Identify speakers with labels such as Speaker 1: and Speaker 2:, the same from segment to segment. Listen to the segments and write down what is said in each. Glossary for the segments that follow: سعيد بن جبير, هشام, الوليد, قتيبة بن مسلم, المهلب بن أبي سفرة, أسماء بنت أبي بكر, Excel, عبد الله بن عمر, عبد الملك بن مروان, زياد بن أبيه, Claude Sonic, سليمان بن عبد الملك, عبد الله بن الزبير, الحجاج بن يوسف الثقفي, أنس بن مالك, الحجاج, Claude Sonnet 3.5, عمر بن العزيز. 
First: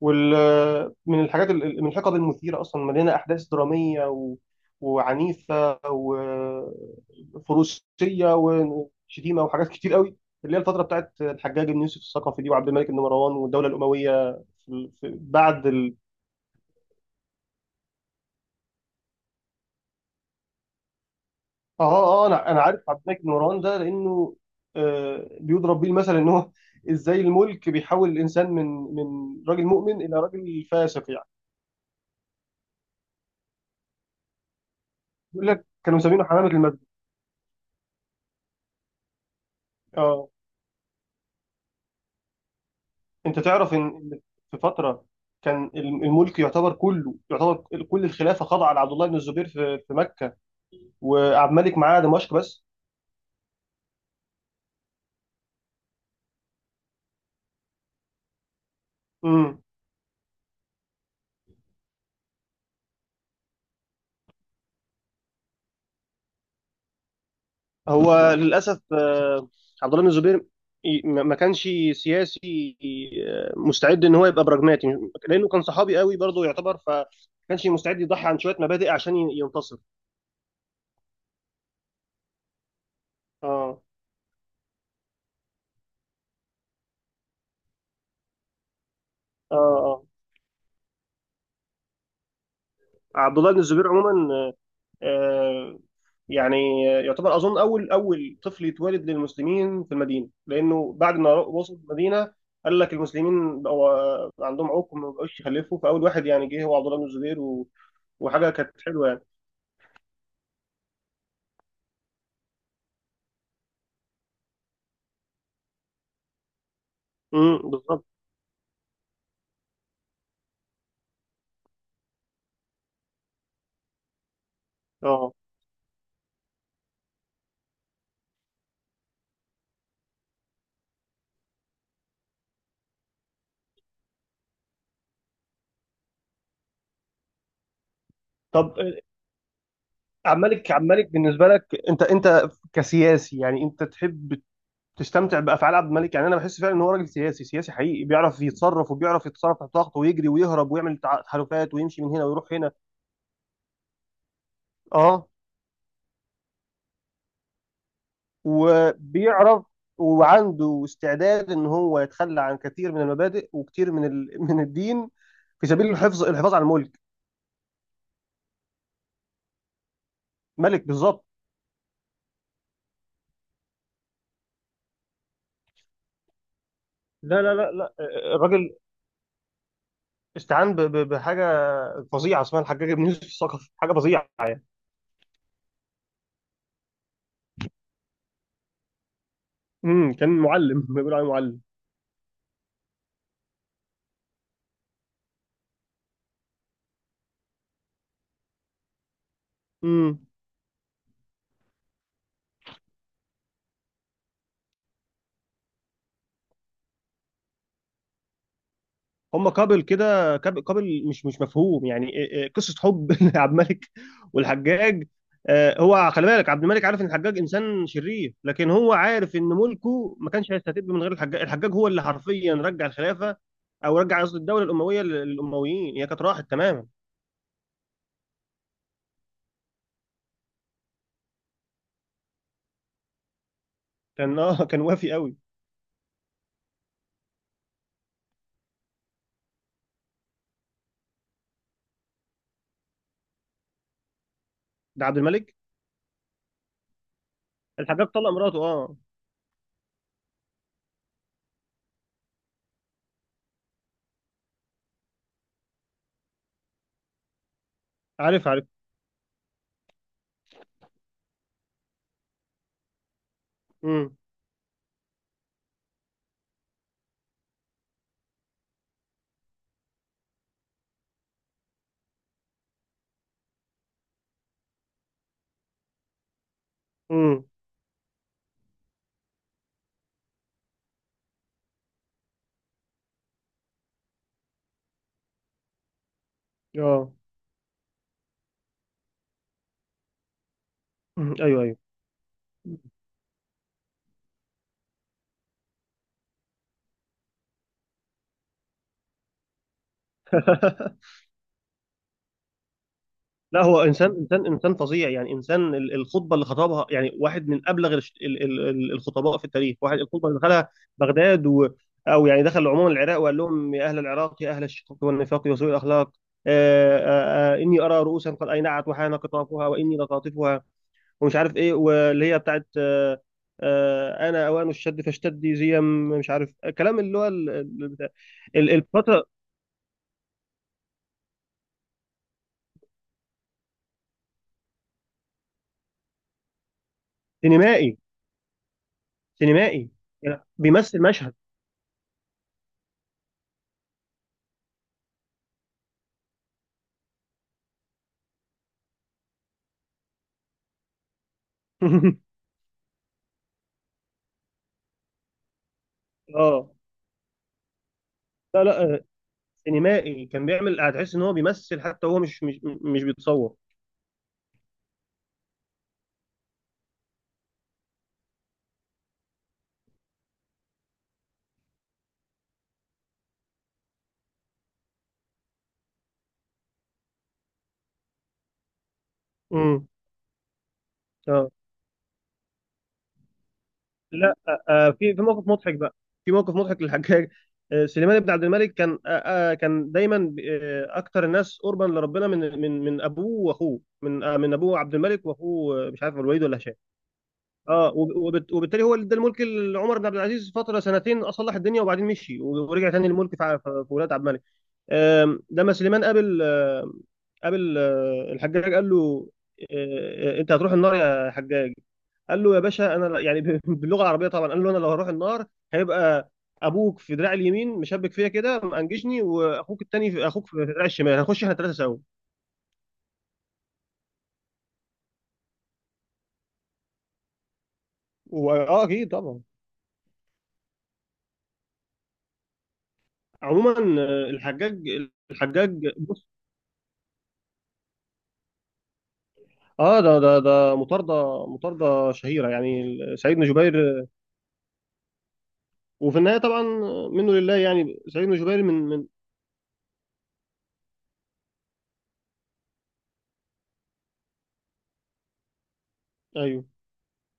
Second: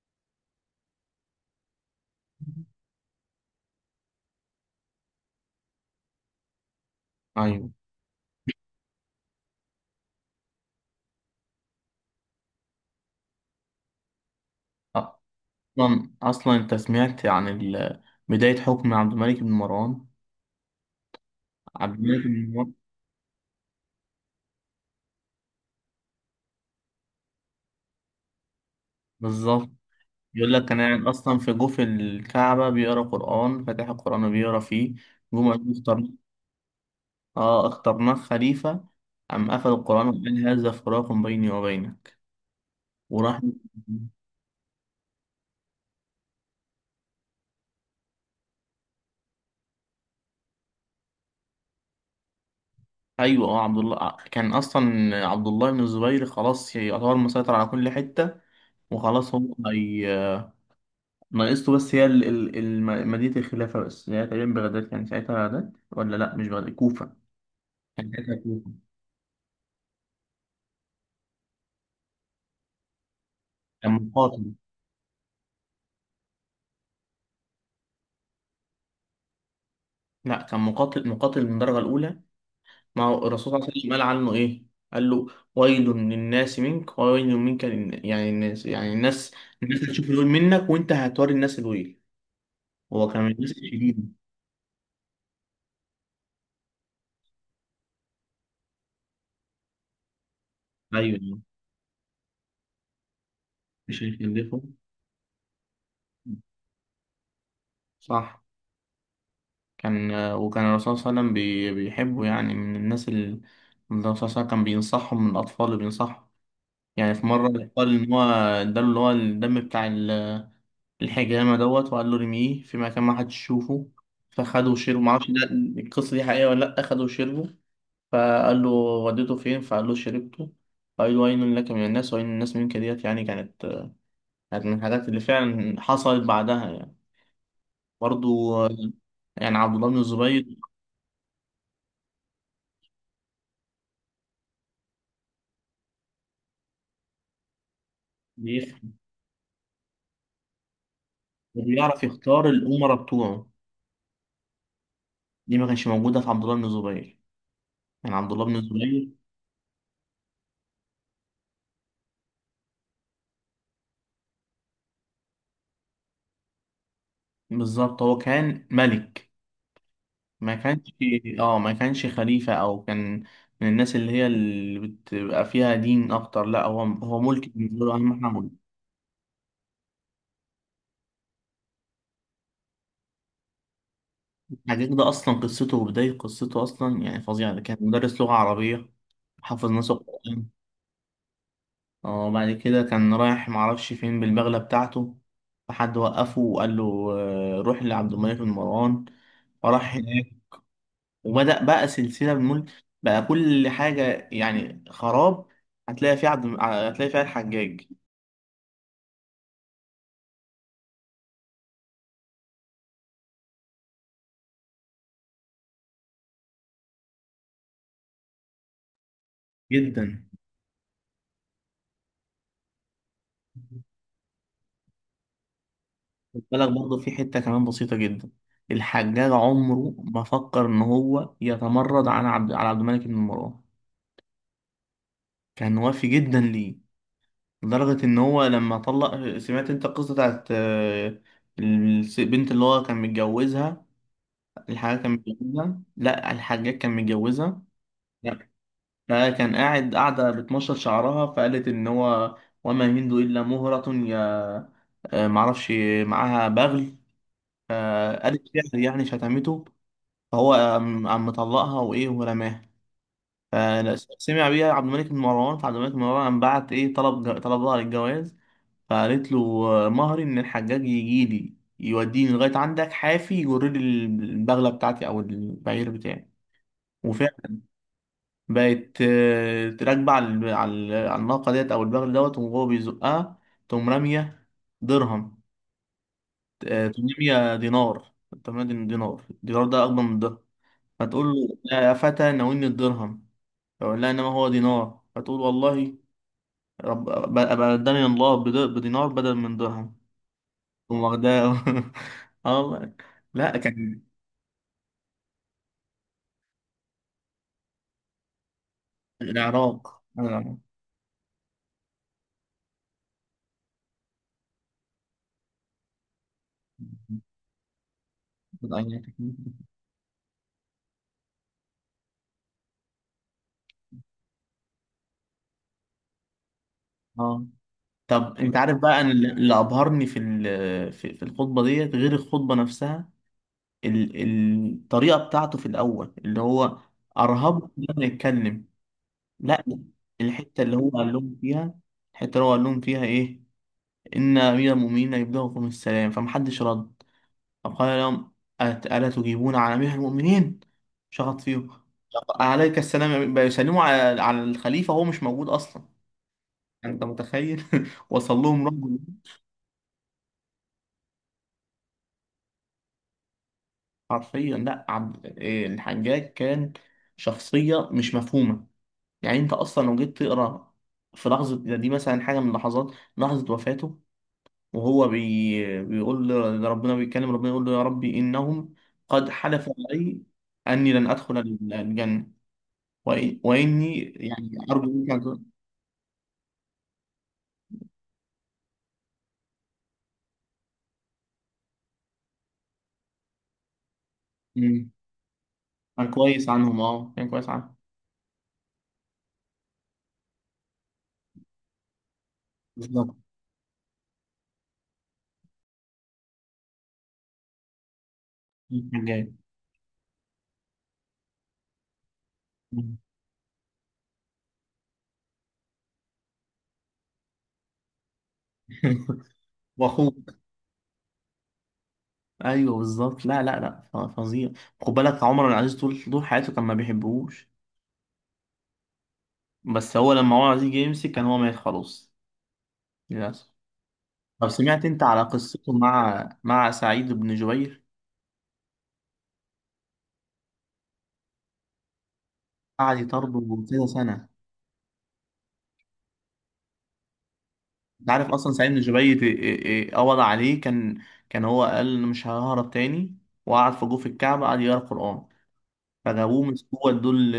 Speaker 1: وال من الحاجات من الحقب المثيرة أصلا مليانة أحداث درامية وعنيفة
Speaker 2: أيوة.
Speaker 1: وفروسية وشتيمة وحاجات كتير قوي، اللي هي الفترة بتاعت الحجاج بن يوسف الثقفي دي وعبد الملك بن مروان والدولة الأموية.
Speaker 2: أصلا أنت سمعت عن بداية حكم عبد الملك بن مروان؟
Speaker 1: آه
Speaker 2: عبد الملك
Speaker 1: آه آه،
Speaker 2: بن
Speaker 1: أنا
Speaker 2: مروان
Speaker 1: عارف عبد الملك بن مروان ده لأنه بيضرب بيه المثل، إن هو إزاي الملك بيحول الإنسان من راجل
Speaker 2: بالظبط.
Speaker 1: مؤمن إلى
Speaker 2: يقول
Speaker 1: راجل
Speaker 2: لك كان قاعد
Speaker 1: فاسق يعني.
Speaker 2: أصلا في جوف الكعبة بيقرأ قرآن، فاتح القرآن وبيقرأ فيه،
Speaker 1: بيقول
Speaker 2: جم
Speaker 1: لك
Speaker 2: قالوا
Speaker 1: كانوا
Speaker 2: اختار.
Speaker 1: مسمينه حمامة المسجد.
Speaker 2: اخترناه خليفة. قام قفل القرآن
Speaker 1: آه،
Speaker 2: وقال: هذا فراق بيني وبينك،
Speaker 1: انت
Speaker 2: وراح.
Speaker 1: تعرف ان في فتره كان الملك يعتبر، كله يعتبر كل الخلافه خاضعه لعبد الله بن الزبير في مكه، وعبد الملك معاه دمشق بس.
Speaker 2: أيوة. عبد الله، كان أصلا عبد الله بن الزبير خلاص يعتبر مسيطر على كل حتة، وخلاص. هو
Speaker 1: امم.
Speaker 2: هي ناقصته بس هي مدينة الخلافة، بس هي تقريبا بغداد. كان ساعتها بغداد ولا لأ؟ مش بغداد، كوفة.
Speaker 1: هو
Speaker 2: ساعتها كوفة.
Speaker 1: للاسف عبد الله بن الزبير ما كانش سياسي
Speaker 2: كان
Speaker 1: مستعد ان هو يبقى
Speaker 2: مقاتل.
Speaker 1: براجماتي، لانه كان صحابي قوي برضه يعتبر، فما كانش مستعد يضحي عن شويه مبادئ عشان ينتصر.
Speaker 2: لأ، كان مقاتل مقاتل من الدرجة الأولى. ما هو الرسول صلى الله عليه
Speaker 1: اه،
Speaker 2: وسلم قال عنه إيه؟ قال له: ويل للناس منك، ويل منك يعني الناس، يعني الناس،
Speaker 1: اه،
Speaker 2: الناس
Speaker 1: اه.
Speaker 2: هتشوف الويل منك وأنت هتوري الناس الويل. هو كان من
Speaker 1: عبد
Speaker 2: الناس
Speaker 1: الله بن الزبير
Speaker 2: الشديدة.
Speaker 1: عموما آه، يعني يعتبر، اظن، اول طفل يتولد للمسلمين في المدينه، لانه بعد ما
Speaker 2: أيوه،
Speaker 1: وصل المدينه قال لك المسلمين
Speaker 2: مش
Speaker 1: بقوا
Speaker 2: هيخلفه.
Speaker 1: عندهم عقم، ما بقوش يخلفوا، فاول واحد يعني جه هو عبد الله بن الزبير،
Speaker 2: صح.
Speaker 1: وحاجه كانت حلوه يعني.
Speaker 2: كان وكان الرسول صلى الله عليه وسلم بيحبه، يعني من الناس اللي الرسول صلى الله عليه وسلم كان بينصحهم، من الأطفال اللي بينصحهم. يعني في
Speaker 1: امم،
Speaker 2: مرة قال
Speaker 1: بالظبط،
Speaker 2: إن هو اداله اللي هو الدم بتاع الحجامة دوت، وقال له رميه في مكان ما حدش يشوفه، فخده وشربه. معرفش
Speaker 1: اه.
Speaker 2: ده، القصة دي حقيقية ولا لأ. خده وشربه، فقال له: وديته فين؟ فقال له: شربته. فقال له: ويل لك من الناس، ويل الناس منك. ديت يعني كانت، كانت من الحاجات اللي فعلا حصلت بعدها يعني. برضو
Speaker 1: طب
Speaker 2: يعني عبد الله بن الزبير.
Speaker 1: عمالك بالنسبه لك، انت كسياسي، يعني انت تحب تستمتع بافعال عبد الملك؟ يعني انا بحس فعلا ان هو راجل سياسي، سياسي حقيقي، بيعرف
Speaker 2: بيخ-
Speaker 1: يتصرف، وبيعرف يتصرف تحت ضغط، ويجري، ويهرب، ويعمل تحالفات، ويمشي
Speaker 2: بيعرف
Speaker 1: من هنا
Speaker 2: يختار
Speaker 1: ويروح هنا.
Speaker 2: الأمراء بتوعه،
Speaker 1: اه،
Speaker 2: دي ما كانش موجودة في عبد الله بن الزبير. يعني عبد الله بن الزبير
Speaker 1: وبيعرف وعنده استعداد ان هو يتخلى عن كثير من المبادئ وكثير من من الدين، في سبيل الحفاظ على الملك.
Speaker 2: بالظبط هو كان ملك، ما
Speaker 1: ملك،
Speaker 2: كانش.
Speaker 1: بالظبط.
Speaker 2: اه، ما كانش خليفة، او كان من الناس اللي هي اللي بتبقى فيها دين اكتر. لا، هو هو
Speaker 1: لا،
Speaker 2: ملك،
Speaker 1: لا، لا،
Speaker 2: بالنسبة له
Speaker 1: لا.
Speaker 2: اهم احنا ملك.
Speaker 1: الراجل استعان بحاجه فظيعه اسمها الحجاج بن يوسف الثقفي، حاجه فظيعه يعني.
Speaker 2: حاجة ده اصلا، قصته وبداية قصته اصلا يعني فظيعة. ده كان مدرس لغة عربية، حافظ ناس
Speaker 1: امم، كان
Speaker 2: القرآن.
Speaker 1: معلم، بيقولوا عليه معلم.
Speaker 2: اه، بعد كده كان رايح معرفش فين بالبغلة بتاعته، فحد وقفه وقال له: روح لعبد الملك بن مروان. فراح
Speaker 1: امم.
Speaker 2: هناك، وبدأ بقى سلسلة بالملك، بقى كل حاجة يعني خراب. هتلاقي فيها عبد، هتلاقي فيها الحجاج.
Speaker 1: هم كابل كده، كابل مش مفهوم يعني. إيه، قصه حب عبد الملك والحجاج. هو خلي بالك عبد الملك عارف ان الحجاج انسان شرير، لكن هو عارف ان ملكه
Speaker 2: جدا.
Speaker 1: ما كانش هيستتب من غير الحجاج. الحجاج هو اللي حرفيا رجع الخلافه، او رجع قصدي الدوله الامويه للامويين، هي كانت
Speaker 2: خد
Speaker 1: راحت
Speaker 2: بالك
Speaker 1: تماما.
Speaker 2: برضه في حتة كمان بسيطة جدا. الحجاج عمره ما فكر إن هو يتمرد على عبد الملك بن مروان.
Speaker 1: كان كان وافي قوي.
Speaker 2: كان وافي جدا ليه، لدرجة إن هو لما طلق. سمعت أنت القصة بتاعت البنت اللي هو كان متجوزها؟ الحجاج
Speaker 1: ده
Speaker 2: كان
Speaker 1: عبد الملك.
Speaker 2: متجوزها، لا الحجاج كان متجوزها.
Speaker 1: الحجاج طلق
Speaker 2: لا،
Speaker 1: مراته، اه.
Speaker 2: فكان قاعدة بتمشط شعرها، فقالت إن هو: وما يمين إلا مهرة يا معرفش. معاها بغل، قالت
Speaker 1: عارف، عارف.
Speaker 2: شعر، يعني شتمته. هو قام مطلقها وايه، ورماها.
Speaker 1: امم.
Speaker 2: فسمع بيها عبد الملك بن مروان، فعبد الملك بن مروان قام بعت ايه، طلبها للجواز. فقالت له: مهري ان الحجاج يجي لي يوديني لغايه عندك حافي، يجر لي البغله بتاعتي او البعير بتاعي.
Speaker 1: امم.
Speaker 2: وفعلا بقت راكبه على على الناقه ديت او البغل دوت، وهو بيزقها، تقوم راميه درهم، تقوم
Speaker 1: اه.
Speaker 2: راميه دينار، تقوم رامية دينار. الدينار ده اكبر من الدرهم، فتقول
Speaker 1: مم.
Speaker 2: له:
Speaker 1: ايوه، ايوه.
Speaker 2: يا فتى ناولني الدرهم، فأقول لها: إنما هو دينار، فتقول: والله رب أبقى قدامي الله بدينار بدل من درهم. تقوم واخداه. آه والله. لا
Speaker 1: لا، هو
Speaker 2: كان
Speaker 1: انسان فظيع يعني. انسان الخطبه اللي خطبها يعني واحد من ابلغ الخطباء في التاريخ. واحد
Speaker 2: العراق،
Speaker 1: الخطبه اللي
Speaker 2: آه.
Speaker 1: دخلها بغداد، او يعني دخل عموما العراق، وقال لهم: يا اهل العراق، يا اهل الشقاق والنفاق وسوء الاخلاق، آه اني ارى رؤوسا قد اينعت وحان قطافها واني لطاطفها، ومش عارف ايه، واللي هي بتاعت انا اوان الشد فاشتدي، زي مش عارف، كلام اللي هو
Speaker 2: اه. طب انت عارف بقى، انا
Speaker 1: الفتره.
Speaker 2: اللي اللي ابهرني في في الخطبه ديت، غير الخطبه نفسها، الطريقه بتاعته في الاول اللي هو ارهب
Speaker 1: سينمائي،
Speaker 2: لما يتكلم. لا،
Speaker 1: سينمائي. يعني
Speaker 2: الحته اللي هو
Speaker 1: بيمثل
Speaker 2: قال
Speaker 1: مشهد
Speaker 2: لهم فيها، الحته اللي هو قال لهم فيها ايه؟ إن أمير المؤمنين يبلغكم السلام. فمحدش رد. طب قال لهم: ألا تجيبون عن أمير المؤمنين؟ شخط فيهم. طب عليك السلام يا أمير، بيسلموا على على الخليفة، هو مش موجود أصلا.
Speaker 1: اه،
Speaker 2: يعني أنت متخيل؟ وصل
Speaker 1: لا،
Speaker 2: لهم
Speaker 1: لا،
Speaker 2: رد.
Speaker 1: سينمائي، كان بيعمل هتحس ان هو بيمثل، حتى هو مش بيتصور.
Speaker 2: حرفيا. لا عبد الحجاج كان شخصية مش مفهومة. يعني أنت أصلا لو جيت تقرأ في لحظة دي مثلا، حاجة من لحظات، لحظة وفاته وهو بيقول لربنا، بيتكلم ربنا، يقول له: يا ربي إنهم قد حلفوا
Speaker 1: امم.
Speaker 2: علي أني لن أدخل
Speaker 1: اه.
Speaker 2: الجنة، وإني
Speaker 1: لا.
Speaker 2: يعني أرجو منك
Speaker 1: في
Speaker 2: أن
Speaker 1: في موقف
Speaker 2: تكون.
Speaker 1: مضحك بقى، في موقف مضحك للحجاج. سليمان بن عبد الملك كان دايما اكتر الناس قربا لربنا من ابوه واخوه، من ابوه
Speaker 2: مم.
Speaker 1: عبد الملك، واخوه مش
Speaker 2: كان
Speaker 1: عارف الوليد
Speaker 2: كويس
Speaker 1: ولا هشام.
Speaker 2: عنهم، أه كان كويس عنهم.
Speaker 1: اه، وبالتالي هو اللي ادى الملك لعمر بن عبد العزيز فتره سنتين، اصلح الدنيا، وبعدين مشي، ورجع تاني
Speaker 2: بالظبط.
Speaker 1: الملك في ولاد عبد الملك. لما سليمان قابل الحجاج قال
Speaker 2: كان
Speaker 1: له:
Speaker 2: جاي.
Speaker 1: انت هتروح النار يا حجاج. قال له: يا باشا انا يعني باللغه العربيه طبعا، قال له: انا لو هروح النار هيبقى ابوك في دراعي اليمين مشبك فيا كده منجشني، واخوك التاني في
Speaker 2: واخوك.
Speaker 1: اخوك في دراعي الشمال، هنخش احنا الثلاثه سوا.
Speaker 2: ايوه بالظبط. لا لا لا، فظيع. خد بالك عمر بن العزيز طول حياته كان ما بيحبوش،
Speaker 1: اه، اكيد طبعا.
Speaker 2: بس هو لما عمر العزيز جه يمسك كان هو مات خلاص. للاسف.
Speaker 1: عموما
Speaker 2: طب
Speaker 1: الحجاج
Speaker 2: سمعت انت على قصته
Speaker 1: الحجاج بص،
Speaker 2: مع مع سعيد بن جبير؟
Speaker 1: اه، ده مطارده شهيره يعني،
Speaker 2: قعد
Speaker 1: سعيد بن
Speaker 2: يطرده
Speaker 1: جبير.
Speaker 2: كذا سنة.
Speaker 1: وفي النهايه طبعا منه لله يعني،
Speaker 2: انت عارف
Speaker 1: سعيد بن
Speaker 2: اصلا
Speaker 1: جبير
Speaker 2: سعيد
Speaker 1: من
Speaker 2: من
Speaker 1: من
Speaker 2: جبيت إيه؟ قبض عليه، كان كان هو قال: أنا مش ههرب تاني. وقعد في جوف الكعبة، قعد يقرا قرآن، فجابوه
Speaker 1: ايوه.
Speaker 2: مسكوه ادوه ل-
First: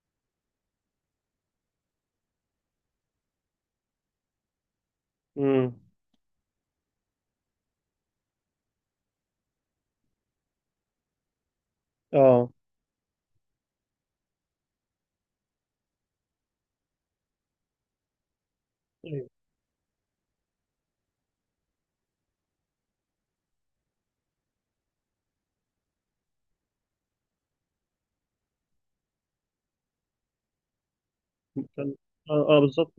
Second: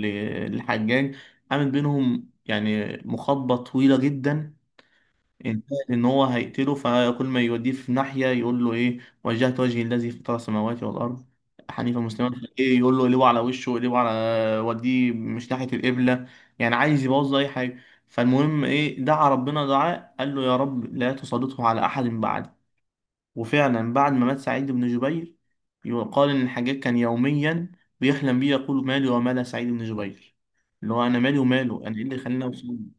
Speaker 2: ل- للحجاج. قامت بينهم يعني مخاطبة طويلة جدا،
Speaker 1: امم.
Speaker 2: انتهت ان هو هيقتله. فكل ما يوديه في ناحيه يقول له ايه: وجهت وجهي الذي فطر السماوات والارض حنيفا مسلما.
Speaker 1: اه.
Speaker 2: ايه يقول له: اقلبه على وشه، اقلبه على وديه مش ناحيه القبله، يعني عايز يبوظ اي حاجه. فالمهم ايه،
Speaker 1: ايوه.
Speaker 2: دعا ربنا دعاء، قال له: يا رب لا تسلطه على احد بعد. وفعلا بعد ما مات سعيد بن جبير، يقال ان الحجاج كان يوميا بيحلم بيه، يقول: مالي ومال سعيد بن جبير؟ اللي هو انا مالي وماله،
Speaker 1: كان-
Speaker 2: انا ايه اللي خلاني
Speaker 1: اه، آه،
Speaker 2: اوصل.
Speaker 1: بالظبط.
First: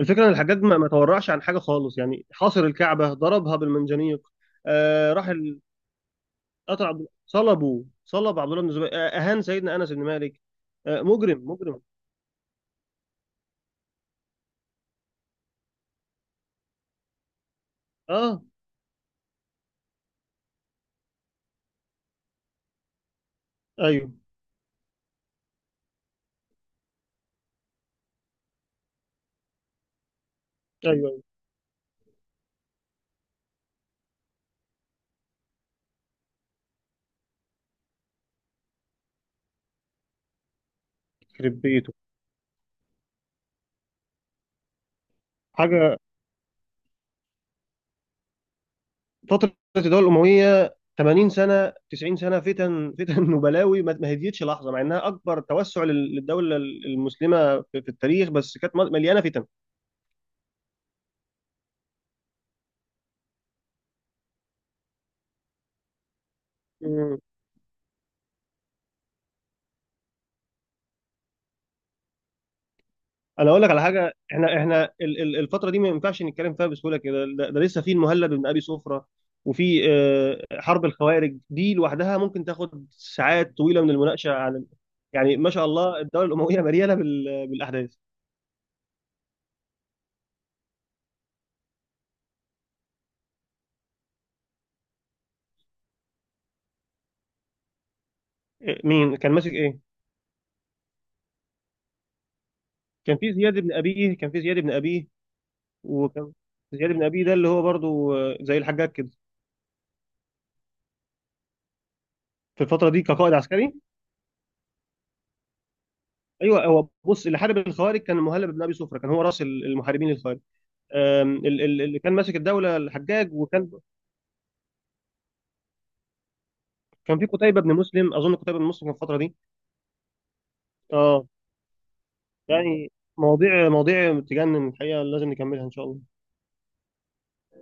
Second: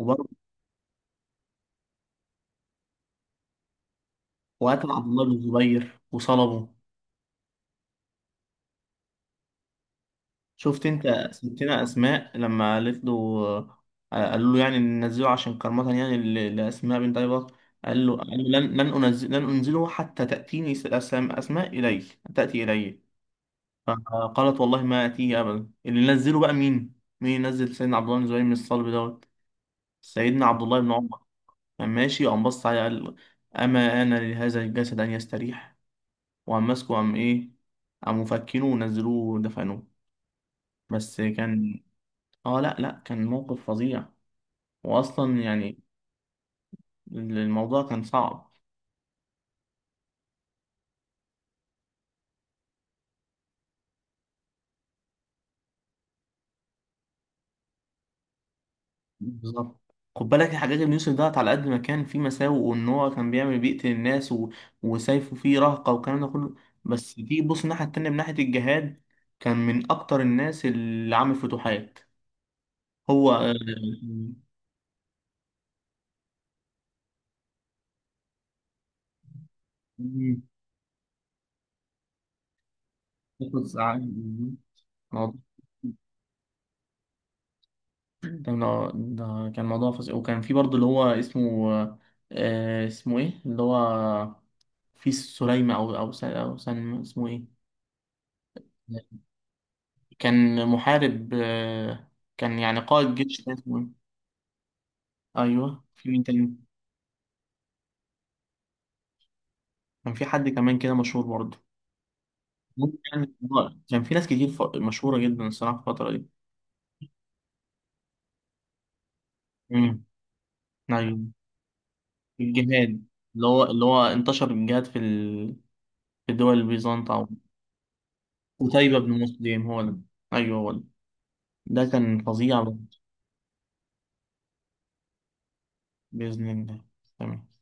Speaker 1: الفكره ان الحجاج ما تورعش عن حاجه خالص، يعني حاصر الكعبه، ضربها بالمنجنيق.
Speaker 2: وقتل عبد
Speaker 1: آه،
Speaker 2: الله بن زبير وصلبه.
Speaker 1: قتل عبد صلبه، صلب عبد الله بن الزبير، آه، اهان سيدنا انس بن مالك،
Speaker 2: شفت
Speaker 1: آه،
Speaker 2: انت
Speaker 1: مجرم، مجرم.
Speaker 2: ستنا اسماء لما رفضوا، قالوا له يعني ننزله عشان كرامة يعني لاسماء بنت ابي بكر؟
Speaker 1: اه،
Speaker 2: قال له: لن انزل، لن انزله حتى تاتيني اسماء الي، تاتي الي.
Speaker 1: ايوه،
Speaker 2: فقالت: والله ما اتيه ابدا. اللي نزله بقى مين؟ مين نزل سيدنا عبد الله بن زبير من الصلب دوت؟ سيدنا عبد الله بن
Speaker 1: ايوه،
Speaker 2: عمر.
Speaker 1: ايوه.
Speaker 2: كان ماشي، قام بص عليه قال: اما انا لهذا الجسد ان يستريح. وقام ماسكه، قام ايه؟ قام مفكينه ونزلوه ودفنوه. بس
Speaker 1: يخرب
Speaker 2: كان.
Speaker 1: بيته.
Speaker 2: اه لا لا، كان موقف فظيع، واصلا يعني
Speaker 1: حاجه.
Speaker 2: الموضوع كان صعب.
Speaker 1: فتره الدوله الامويه 80 سنه، 90 سنه، فتن، فتن وبلاوي، ما هديتش لحظه، مع انها اكبر توسع للدوله المسلمه في التاريخ، بس كانت مليانه
Speaker 2: بالظبط. خد بالك يا حجاج بن يوسف دوت، على قد ما كان فيه مساوئ، وان هو كان بيعمل بيقتل الناس و، وسيفه فيه رهقه والكلام ده كله، بس
Speaker 1: فتن.
Speaker 2: تيجي تبص الناحيه التانيه من ناحيه الجهاد، كان من اكتر الناس اللي عامل فتوحات هو.
Speaker 1: انا اقول لك على حاجه: احنا الفتره دي ما ينفعش نتكلم فيها بسهوله كده، ده لسه في المهلب بن ابي سفره، وفي
Speaker 2: مم.
Speaker 1: حرب الخوارج دي لوحدها ممكن تاخد ساعات
Speaker 2: ياخد
Speaker 1: طويله من
Speaker 2: ساعة.
Speaker 1: المناقشه عن يعني
Speaker 2: موضوع.
Speaker 1: ما شاء الله الدوله الامويه مليانه بالاحداث.
Speaker 2: ده ده كان موضوع فظيع. وكان في برضه اللي هو اسمه اسمه ايه اللي هو؟ في سليمة أو أو أو سن، اسمه إيه؟
Speaker 1: إيه، مين كان ماسك ايه؟
Speaker 2: كان محارب، كان يعني قائد
Speaker 1: كان في
Speaker 2: جيش، كان
Speaker 1: زياد بن
Speaker 2: اسمه إيه؟
Speaker 1: ابيه، كان في زياد بن ابيه،
Speaker 2: أيوه، في مين
Speaker 1: وكان
Speaker 2: تاني؟
Speaker 1: زياد بن ابيه ده اللي هو برضو زي الحجاج كده،
Speaker 2: كان في حد كمان كده مشهور برضه.
Speaker 1: في الفتره
Speaker 2: ممكن
Speaker 1: دي
Speaker 2: يعني،
Speaker 1: كقائد عسكري.
Speaker 2: كان في ناس كتير مشهورة جدا الصراحة في الفترة دي.
Speaker 1: ايوه، هو بص، اللي حارب الخوارج كان المهلب بن ابي سفره، كان هو راس
Speaker 2: امم.
Speaker 1: المحاربين للخوارج.
Speaker 2: أيوه.
Speaker 1: اللي كان ماسك الدوله
Speaker 2: الجهاد،
Speaker 1: الحجاج،
Speaker 2: اللي هو
Speaker 1: وكان
Speaker 2: اللي هو انتشر الجهاد في في دول البيزنط
Speaker 1: كان في
Speaker 2: أو.
Speaker 1: قتيبه بن مسلم اظن، قتيبه بن مسلم في
Speaker 2: قتيبة بن
Speaker 1: الفتره دي.
Speaker 2: مسلم، هو ده. أيوه هو ده.
Speaker 1: اه،
Speaker 2: ده كان فظيع.
Speaker 1: يعني مواضيع، مواضيع تجنن الحقيقه، لازم نكملها ان شاء الله.
Speaker 2: بإذن الله. تمام.